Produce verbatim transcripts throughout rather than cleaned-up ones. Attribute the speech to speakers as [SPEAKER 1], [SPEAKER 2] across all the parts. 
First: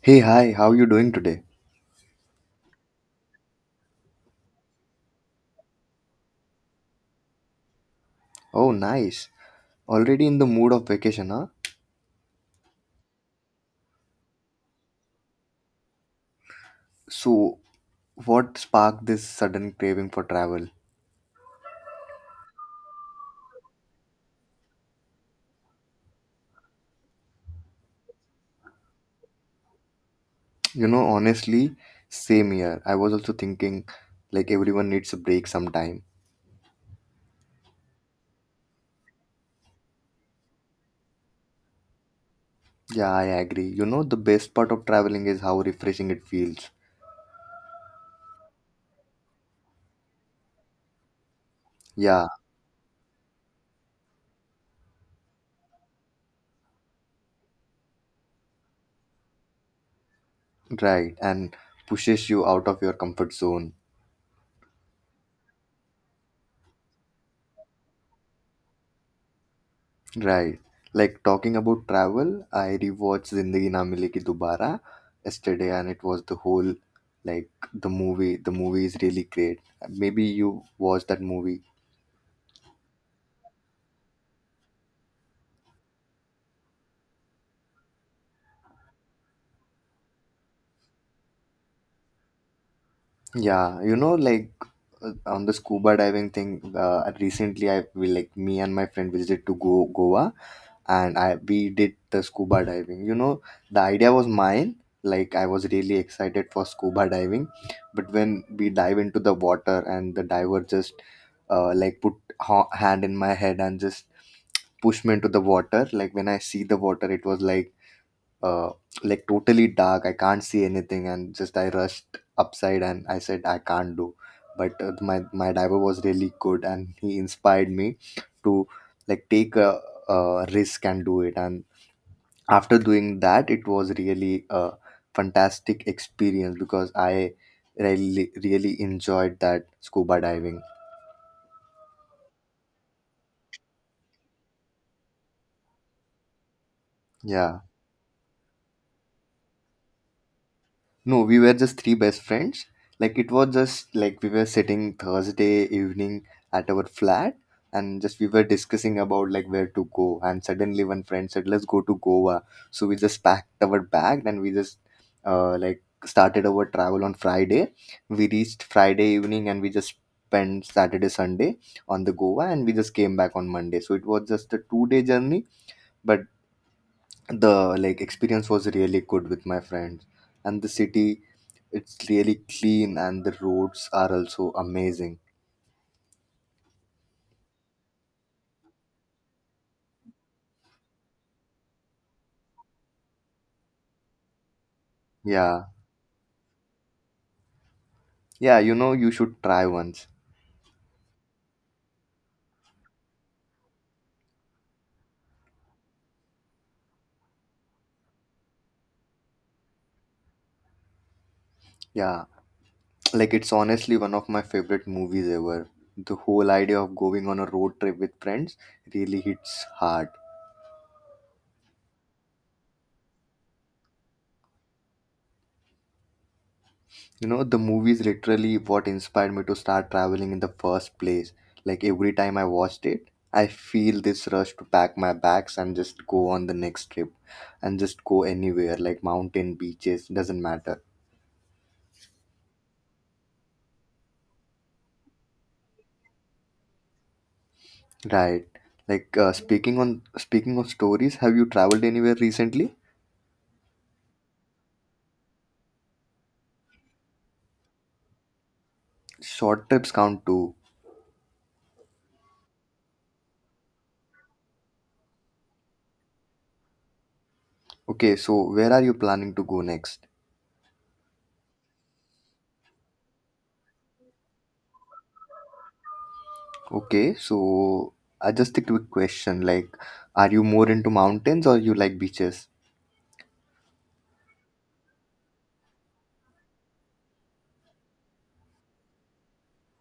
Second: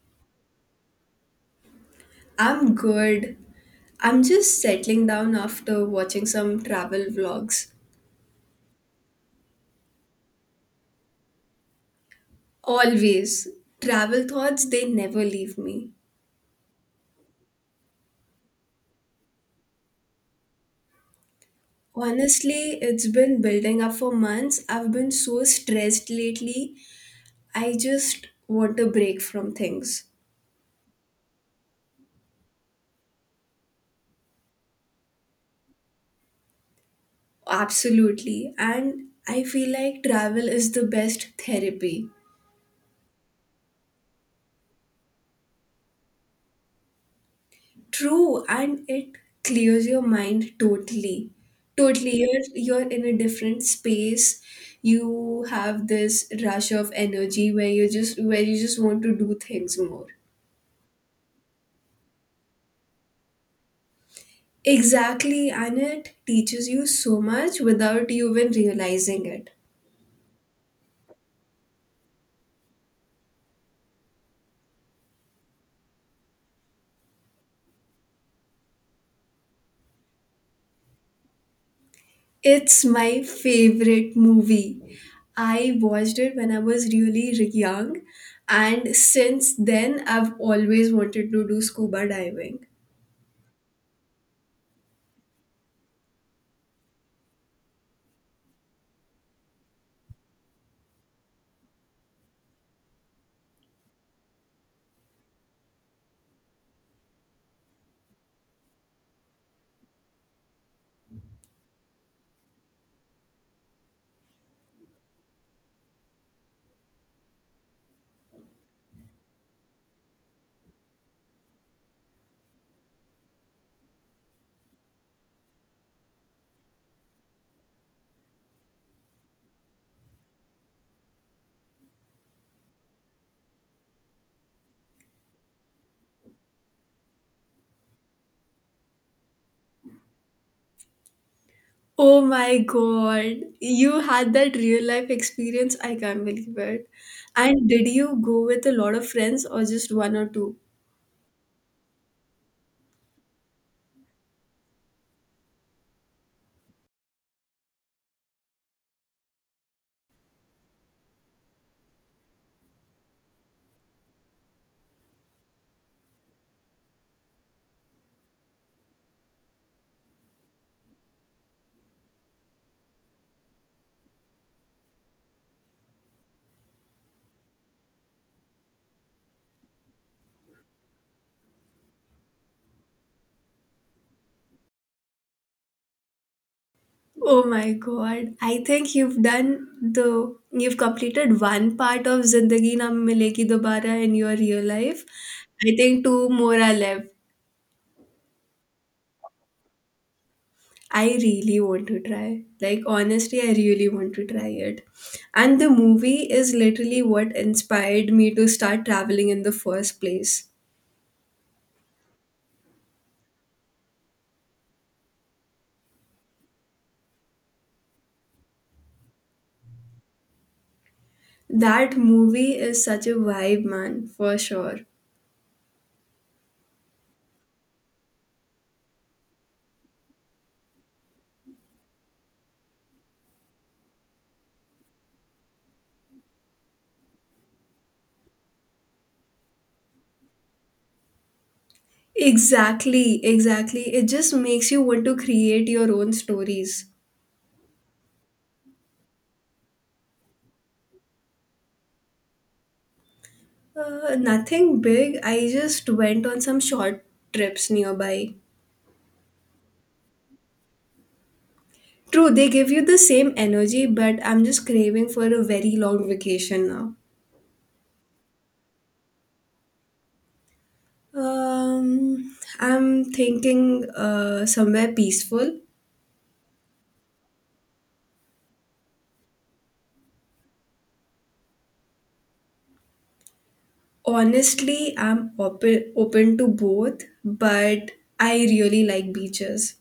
[SPEAKER 1] Hey, hi, how you doing today?
[SPEAKER 2] I'm good. I'm just settling down after watching some travel vlogs.
[SPEAKER 1] Oh, nice. Already in the mood of vacation, huh?
[SPEAKER 2] Always. Travel thoughts, they never leave me.
[SPEAKER 1] So, what sparked this sudden craving for travel?
[SPEAKER 2] Honestly, it's been building up for months. I've been so stressed lately. I just want a break from things.
[SPEAKER 1] You know, honestly, same here. I was also thinking like everyone needs a break sometime.
[SPEAKER 2] Absolutely. And I feel like travel is the best therapy.
[SPEAKER 1] Yeah, I agree. You know, the best part of traveling is how refreshing it feels.
[SPEAKER 2] True, and it clears your mind totally. Totally,
[SPEAKER 1] Yeah,
[SPEAKER 2] you're you're in a different space. You have this rush of energy where you just where you just want to do things more.
[SPEAKER 1] right. And pushes you out of your comfort zone.
[SPEAKER 2] Exactly, and it teaches you so much without you even realizing it.
[SPEAKER 1] Right. Like talking about travel, I rewatched Zindagi Na Milegi Dubara yesterday, and it was the whole like the movie. The movie is really great. Maybe you watched that movie.
[SPEAKER 2] It's my favorite movie. I watched it when I was really re- young, and since then I've always wanted to do scuba diving.
[SPEAKER 1] Yeah, you know, like uh, on the scuba diving thing. Uh, recently, I we like me and my friend visited to go Goa, and I we did the scuba diving. You know, the idea was mine. Like I was really excited for scuba diving, but when we dive into the water and the diver just uh, like put ha- hand in my head and just push me into the water. Like when I see the water, it was like uh, like totally dark. I can't see anything, and just I rushed upside and I said I can't do. But uh, my my diver was really good, and he inspired me to like take a, a risk and do it. And after doing that, it was really a fantastic experience because I really really enjoyed that scuba diving.
[SPEAKER 2] Oh my god, you had that real life experience. I can't believe it.
[SPEAKER 1] Yeah.
[SPEAKER 2] And did you go with a lot of friends or just one or two?
[SPEAKER 1] No, we were just three best friends. Like it was just like we were sitting Thursday evening at our flat and just we were discussing about like where to go and suddenly one friend said let's go to Goa. So we just packed our bag and we just uh, like started our travel on Friday. We reached Friday evening and we just spent Saturday Sunday on the Goa and we just came back on Monday. So it was just a two day journey, but the like experience was really good with my friends, and the city, it's really clean and the roads are also amazing.
[SPEAKER 2] Oh my god, I think you've done the you've completed one part of Zindagi Na Milegi Dobara in your real life.
[SPEAKER 1] Yeah.
[SPEAKER 2] I think two more are left.
[SPEAKER 1] Yeah, you know, you should try once.
[SPEAKER 2] I really want to try. Like honestly, I really want to try it. And the movie is literally what inspired me to start traveling in the first place.
[SPEAKER 1] Yeah. Like it's honestly one of my favorite movies ever. The whole idea of going on a road trip with friends really hits hard.
[SPEAKER 2] That movie is such a vibe, man, for sure.
[SPEAKER 1] You know, the movie is literally what inspired me to start traveling in the first place. Like every time I watched it, I feel this rush to pack my bags and just go on the next trip and just go anywhere like mountain, beaches, doesn't matter.
[SPEAKER 2] Exactly, exactly. It just makes you want to create your own stories.
[SPEAKER 1] Right. Like uh, speaking on speaking of stories, have you traveled anywhere recently?
[SPEAKER 2] Uh, nothing big, I just went on some short trips nearby.
[SPEAKER 1] Short trips count too.
[SPEAKER 2] True, they give you the same energy, but I'm just craving for a very long vacation now.
[SPEAKER 1] Okay, so where are you planning to go next?
[SPEAKER 2] Um, I'm thinking uh, somewhere peaceful.
[SPEAKER 1] Okay, so uh, just a quick question. Like, are you more into mountains or you like beaches?
[SPEAKER 2] Honestly, I'm open open to both, but I really like beaches.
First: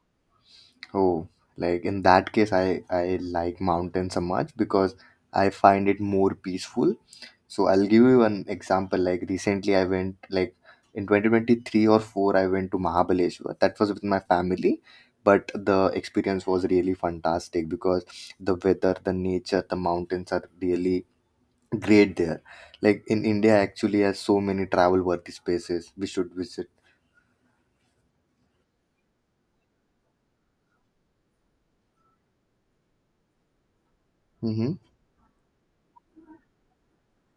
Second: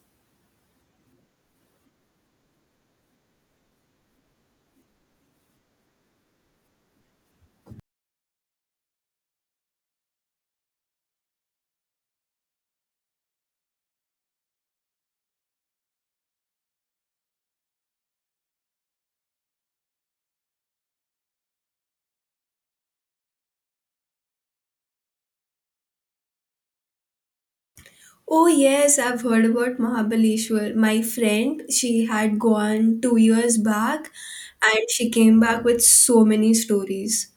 [SPEAKER 1] Oh, like in that case, I I like mountains so much because I find it more peaceful. So I'll give you an example. Like recently, I went like in twenty twenty-three or four, I went to Mahabaleshwar. That was with my family, but the experience was really fantastic because the weather, the nature, the mountains are really great there. Like in India, actually has so many travel worthy spaces we should visit.
[SPEAKER 2] Oh, yes, I've heard about Mahabaleshwar. My friend, she had gone two years back,
[SPEAKER 1] Mm-hmm.
[SPEAKER 2] and she came back with so many stories.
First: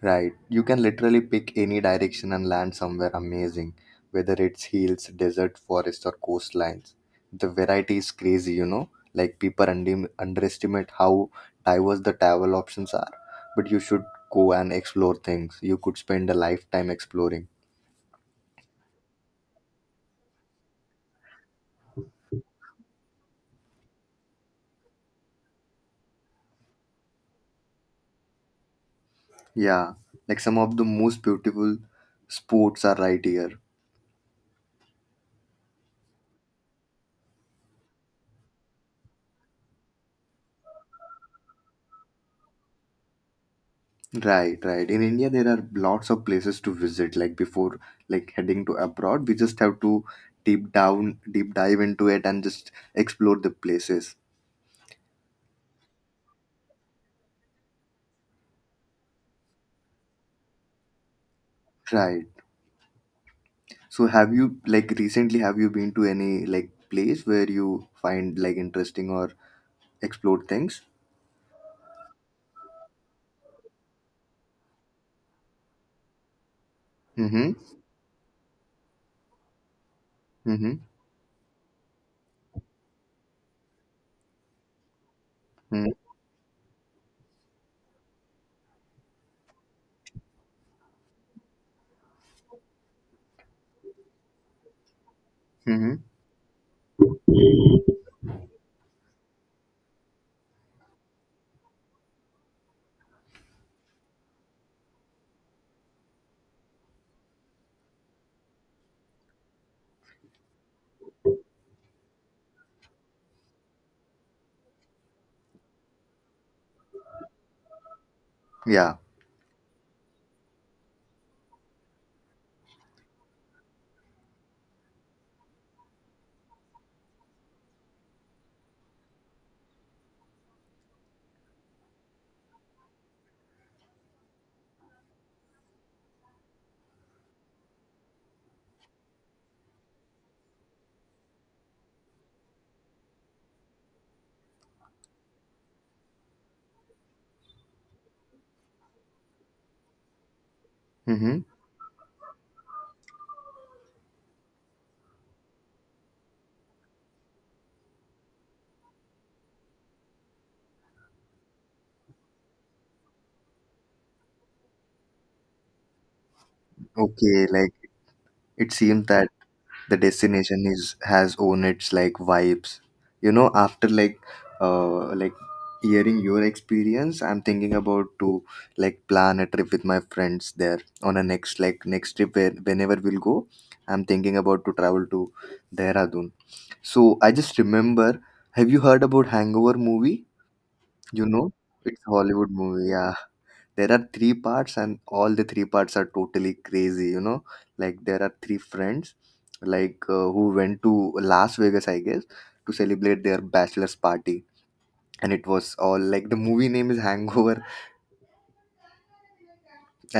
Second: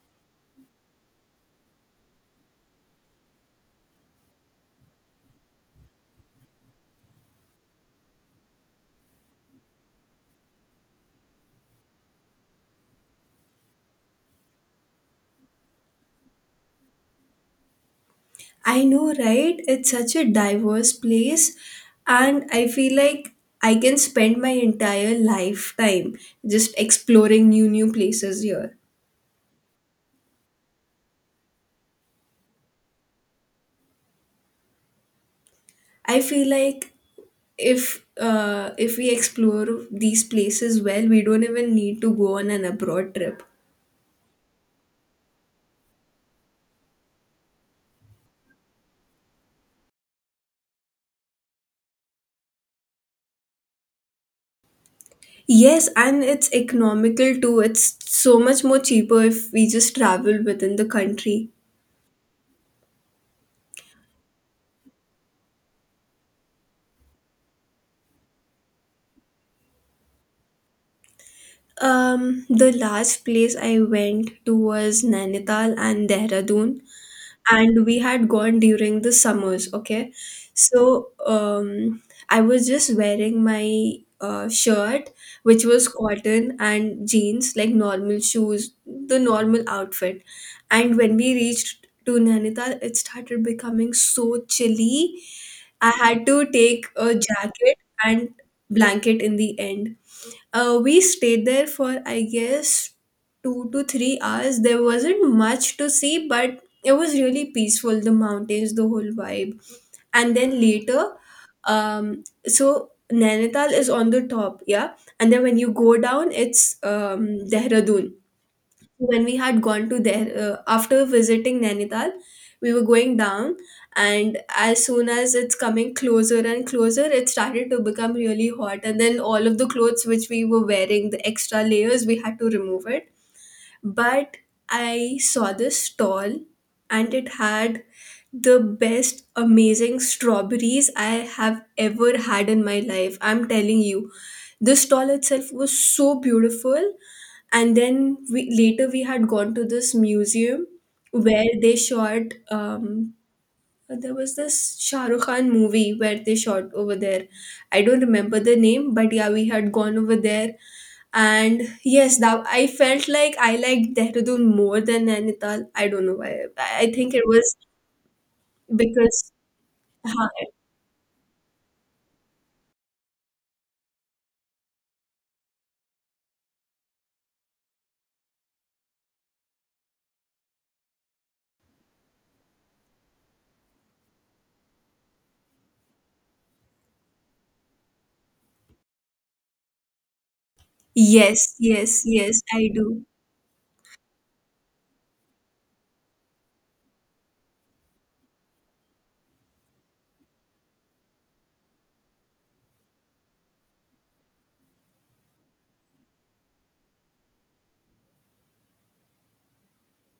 [SPEAKER 1] Right. You can literally pick any direction and land somewhere amazing, whether it's hills, desert, forest, or coastlines. The variety is crazy, you know? Like people under- underestimate how diverse the travel options are. But you should go and explore things. You could spend a lifetime exploring.
[SPEAKER 2] I know, right? It's such a diverse place, and I feel like I can spend my entire lifetime just exploring new, new places here.
[SPEAKER 1] Yeah. Like some of the most beautiful spots are right here.
[SPEAKER 2] I feel like if uh, if we explore these places well, we don't even need to go on an abroad trip.
[SPEAKER 1] Right, right. In India, there are lots of places to visit. Like before, like heading to abroad, we just have to deep down, deep dive into it and just explore the places.
[SPEAKER 2] Yes, and it's economical too. It's so much more cheaper if we just travel within the country.
[SPEAKER 1] Right. So, have you like recently have you been to any like place where you find like interesting or explored things?
[SPEAKER 2] Um, the last place I went to was Nainital and Dehradun,
[SPEAKER 1] Mm-hmm.
[SPEAKER 2] and we had gone during the summers. Okay,
[SPEAKER 1] Mm-hmm.
[SPEAKER 2] so um I was just wearing my uh, shirt, which was
[SPEAKER 1] Mm-hmm.
[SPEAKER 2] cotton, and jeans, like normal shoes, the normal outfit. And when we reached to Nainital, it started becoming so chilly. I
[SPEAKER 1] Mm-hmm.
[SPEAKER 2] had to take a jacket and blanket. In the end, uh, we stayed there for, I guess, two to three hours. There wasn't much to see, but it was really peaceful. The mountains, the whole vibe. And then later, um, so Nainital is on the top, yeah. And then when you go down, it's um, Dehradun.
[SPEAKER 1] Yeah.
[SPEAKER 2] When we had gone to there uh, after visiting Nainital, we were going down, and as soon as it's coming closer and closer, it started to become really hot. And then all of the clothes which we were wearing, the extra layers, we had to remove it. But I saw this stall, and it had the best amazing strawberries I have ever had in my life. I'm telling you, this stall itself was so beautiful. And then we later we had gone to this museum
[SPEAKER 1] Mm-hmm.
[SPEAKER 2] where they shot, um there was this Shah Rukh Khan movie where they shot over there. I don't remember the name, but yeah, we had gone over there, and yes, that I felt like I liked Dehradun more than Nainital. I don't know why. I I think it
[SPEAKER 1] Okay.
[SPEAKER 2] was
[SPEAKER 1] Like it seems that
[SPEAKER 2] because,
[SPEAKER 1] the
[SPEAKER 2] huh,
[SPEAKER 1] destination is has own its like vibes. You know after like uh like hearing your experience, I'm thinking about to like plan a trip with my friends there on a next like next trip, where, whenever we'll go. I'm thinking about to travel to Dehradun. So I just remember, have you heard about Hangover movie? you know
[SPEAKER 2] yes,
[SPEAKER 1] it's
[SPEAKER 2] yes,
[SPEAKER 1] a
[SPEAKER 2] yes,
[SPEAKER 1] Hollywood
[SPEAKER 2] I
[SPEAKER 1] movie,
[SPEAKER 2] do.
[SPEAKER 1] yeah. There are three parts and all the three parts are totally crazy, you know? Like there are three friends, like uh, who went to Las Vegas, I guess, to celebrate their bachelor's party. And it was all like the movie name is Hangover.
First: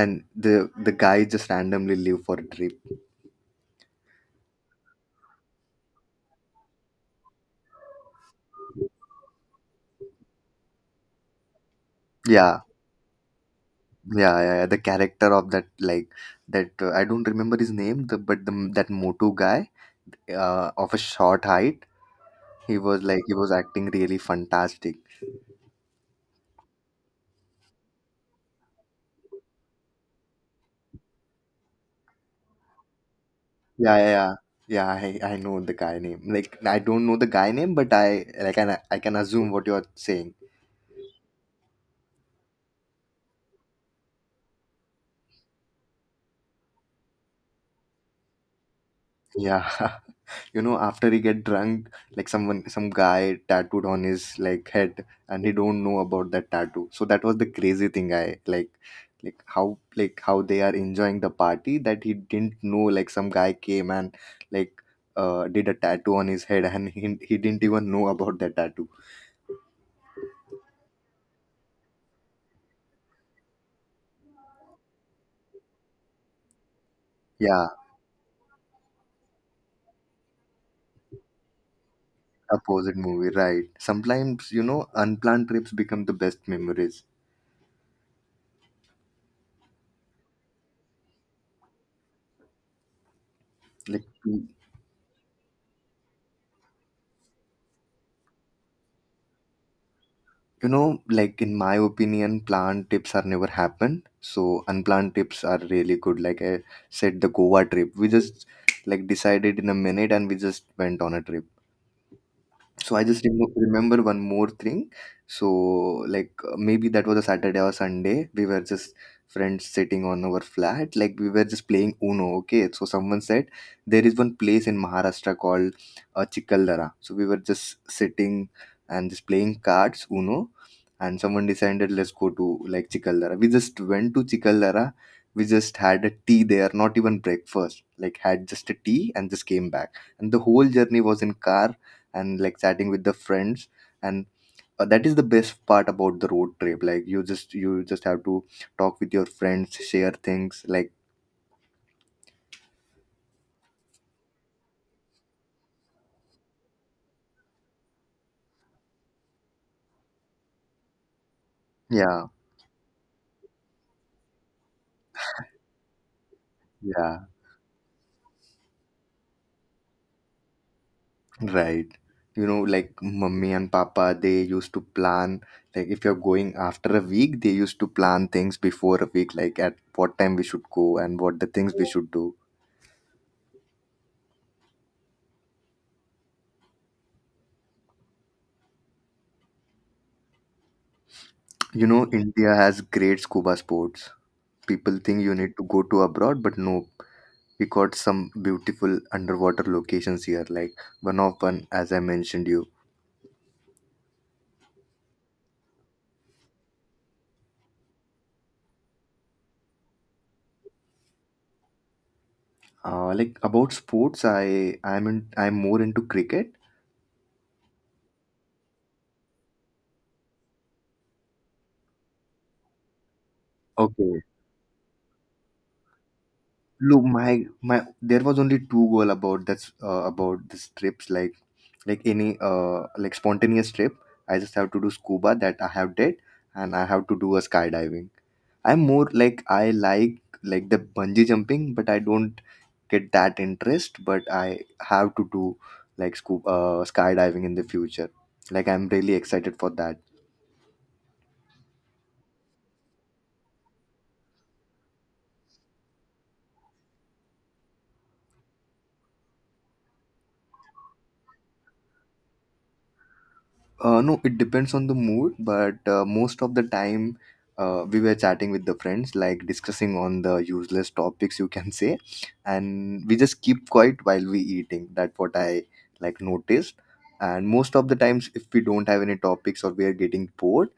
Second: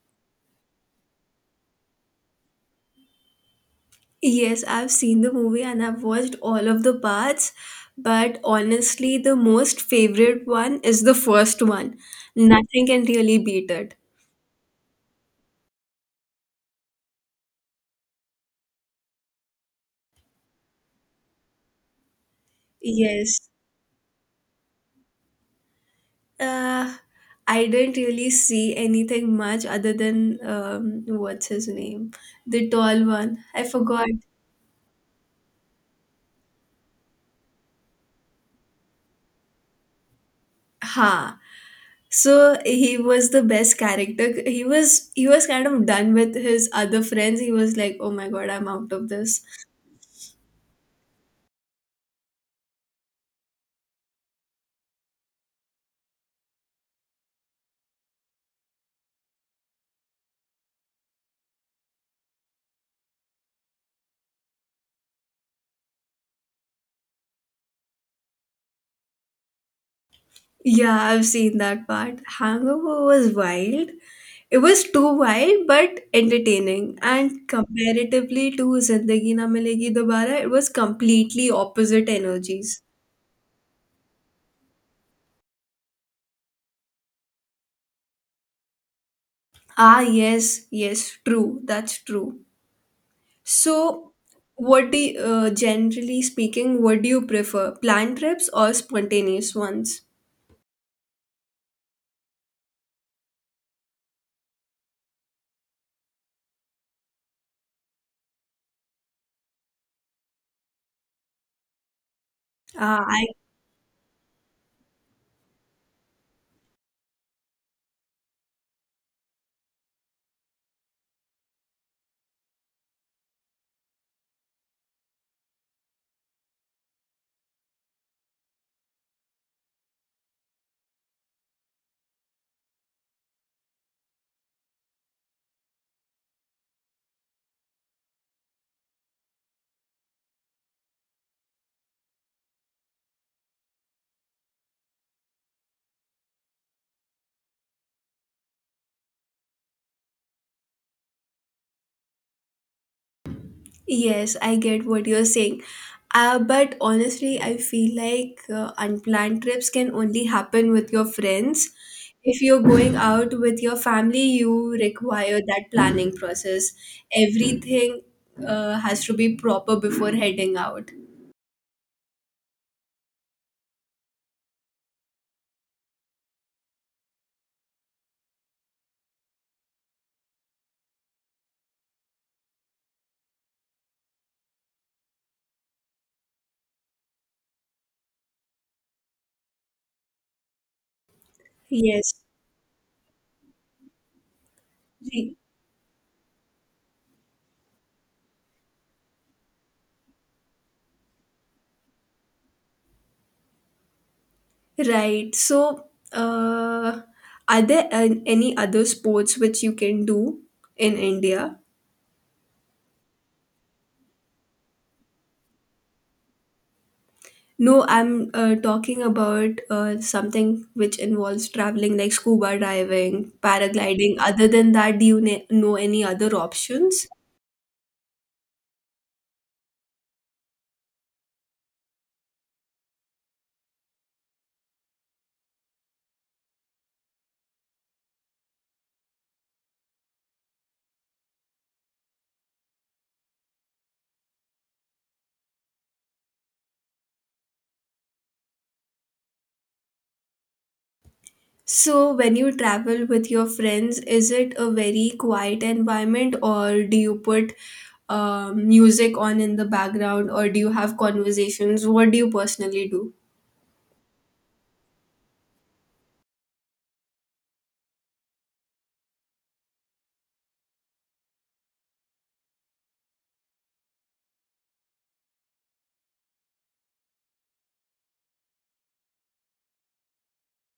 [SPEAKER 1] And the the guy just randomly leave for a trip.
[SPEAKER 2] Yes, I've seen the movie and I've watched all of the parts, but honestly, the most favorite one is the first one.
[SPEAKER 1] Yeah,
[SPEAKER 2] Nothing can really beat it.
[SPEAKER 1] yeah, yeah, yeah. The character of that like that, uh, I don't remember his name, the, but the, that motu guy, uh, of a short height. He was like he was
[SPEAKER 2] Yes.
[SPEAKER 1] acting really fantastic.
[SPEAKER 2] Uh, I didn't really see anything much other than um, what's his name? The tall one. I
[SPEAKER 1] Yeah,
[SPEAKER 2] forgot.
[SPEAKER 1] yeah, yeah. Yeah, I, I know the guy name. Like I don't know the guy name, but I like I, I can assume what you're saying.
[SPEAKER 2] Ha. So he was the best character. He was he was kind of done with his other friends. He was like, "Oh my God, I'm out of this."
[SPEAKER 1] Yeah. You know, after he get drunk, like someone some guy tattooed on his like head and he don't know about that tattoo. So that was the crazy thing I like like how like how they are enjoying the party, that he didn't know like some guy came and like uh did a tattoo on his head and he, he didn't even know about that tattoo.
[SPEAKER 2] Yeah, I've seen that part. Hangover was wild. It was too wild but entertaining. And
[SPEAKER 1] Yeah.
[SPEAKER 2] comparatively to Zindagi Na Milegi Dobara, it was completely opposite energies.
[SPEAKER 1] Opposite movie, right? Sometimes you know unplanned trips become the best memories.
[SPEAKER 2] Ah, yes, yes, true. That's true.
[SPEAKER 1] Like
[SPEAKER 2] So,
[SPEAKER 1] you
[SPEAKER 2] what do you, uh, generally speaking, what do you prefer? Planned trips or spontaneous ones?
[SPEAKER 1] know like in my opinion planned trips are never happened, so unplanned trips are really good, like I said, the Goa trip we just like decided in a minute and we just went on a trip. So I
[SPEAKER 2] Ah,
[SPEAKER 1] just remo remember one more thing. So like uh, maybe that was a Saturday or Sunday. We were just friends sitting on our flat. Like we were just playing Uno. Okay. So someone said there is one place in Maharashtra called uh, Chikaldara. So we were just sitting and just playing cards Uno. And someone decided let's go to like Chikaldara. We just went to Chikaldara. We just had a tea there, not even breakfast. Like had just a tea and just came back. And the whole journey was in car and like chatting with the friends, and uh, that is the best part about the road trip, like you just you just have to talk with your friends, share things like.
[SPEAKER 2] yes, I get what you're saying. Uh, but honestly, I feel like uh, unplanned trips can only happen with your friends.
[SPEAKER 1] Yeah,
[SPEAKER 2] If you're going out with your family, you require that planning process.
[SPEAKER 1] yeah,
[SPEAKER 2] Everything uh, has to be proper before heading out.
[SPEAKER 1] right. You know like mummy and papa, they used to plan, like if you're going after a week, they used to plan things before a week, like at what time we should go and what the things we should do. you know
[SPEAKER 2] Yes,
[SPEAKER 1] india has great scuba sports. People think you
[SPEAKER 2] re-
[SPEAKER 1] need to go to abroad, but no. We got some beautiful underwater locations here, like one of one, as I mentioned you.
[SPEAKER 2] right. So, uh, are there an- any other sports which you can do in India?
[SPEAKER 1] Uh, like about sports, i i'm in, i'm more into cricket.
[SPEAKER 2] No, I'm uh, talking about uh, something which involves traveling, like scuba diving, paragliding.
[SPEAKER 1] Okay.
[SPEAKER 2] Other than that, do you ne- know any other
[SPEAKER 1] Look,
[SPEAKER 2] options?
[SPEAKER 1] my my there was only two goal about that's uh, about this trips, like like any uh like spontaneous trip. I just have to do scuba, that I have did, and I have to do a skydiving. I'm more like I like like the bungee jumping but I don't get that interest, but I have to do like scoop uh, skydiving in the future. Like I'm really excited for that.
[SPEAKER 2] So, when you travel with your friends, is it a very quiet environment, or do you put uh, music on in the background, or do you have conversations? What do you personally do?
[SPEAKER 1] Uh, no, it depends on the mood, but uh, most of the time uh, we were chatting with the friends, like discussing on the useless topics, you can say, and we just keep quiet while we eating, that's what I like noticed. And most of the times if we don't have any topics or we are getting bored,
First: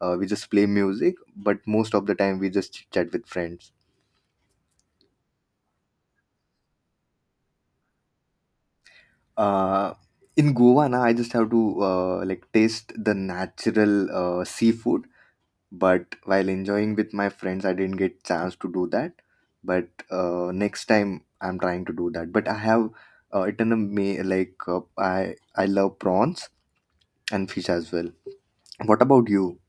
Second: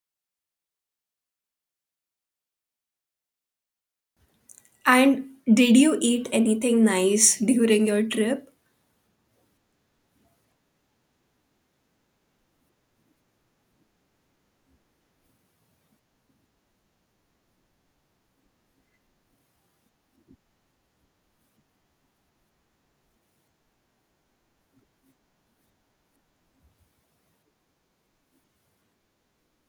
[SPEAKER 1] uh, we just play music, but most of the time we just chit chat with friends.
[SPEAKER 2] And did you eat anything nice during your trip?
[SPEAKER 1] Uh, in Goa, now I just have to uh, like taste the natural uh, seafood. But while enjoying with my friends, I didn't get chance to do that. But uh, next time, I'm trying to do that. But I have uh, eaten a may like uh, I I love prawns and fish as well. What about you?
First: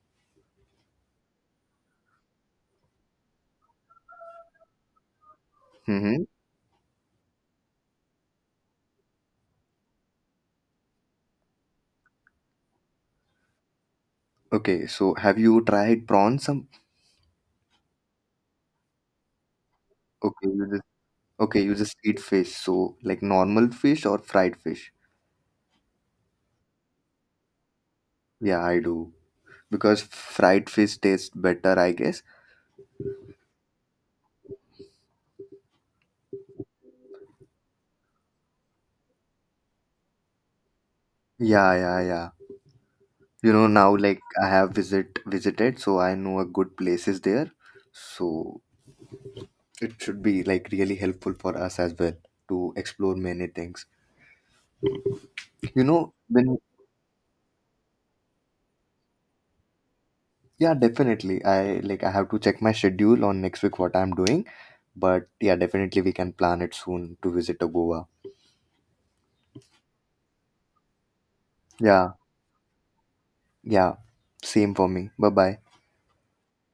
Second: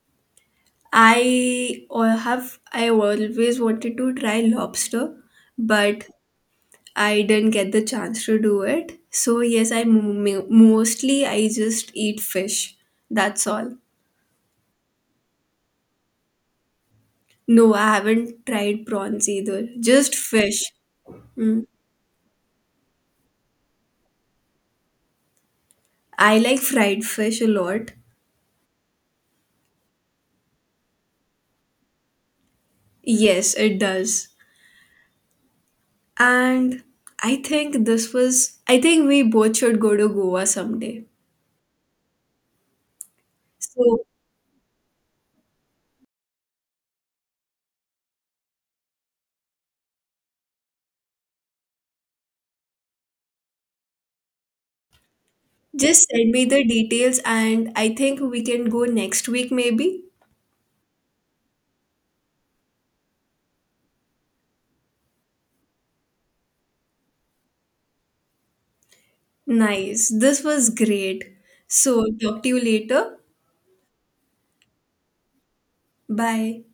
[SPEAKER 2] I al- have I always wanted to try lobster, but
[SPEAKER 1] Mm-hmm.
[SPEAKER 2] I didn't get the chance to do it. So yes, I mo- mostly I just eat fish. That's all.
[SPEAKER 1] Okay, so have you tried prawns? Some
[SPEAKER 2] No, I haven't tried prawns either. Just
[SPEAKER 1] okay, you
[SPEAKER 2] fish.
[SPEAKER 1] just okay,
[SPEAKER 2] Mm.
[SPEAKER 1] you just eat fish. So like normal fish or fried fish?
[SPEAKER 2] I like fried fish a lot.
[SPEAKER 1] Yeah, I do. Because fried fish tastes better, I guess.
[SPEAKER 2] Yes, it does. And I think this was I think we both should go to Goa someday.
[SPEAKER 1] Yeah, yeah, yeah. You know, now
[SPEAKER 2] So,
[SPEAKER 1] like I have visit visited, so I know a good places there. So it should be like really helpful for us as well to explore many things. You
[SPEAKER 2] just
[SPEAKER 1] know,
[SPEAKER 2] send me
[SPEAKER 1] when.
[SPEAKER 2] the details, and I think we can go next week, maybe.
[SPEAKER 1] Yeah, definitely. I like I have to check my schedule on next week what I'm doing, but yeah, definitely we can plan it soon to visit to Goa.
[SPEAKER 2] Nice. This was great. So,
[SPEAKER 1] Yeah,
[SPEAKER 2] talk to you later.
[SPEAKER 1] yeah. Same for me. Bye bye.
[SPEAKER 2] Bye.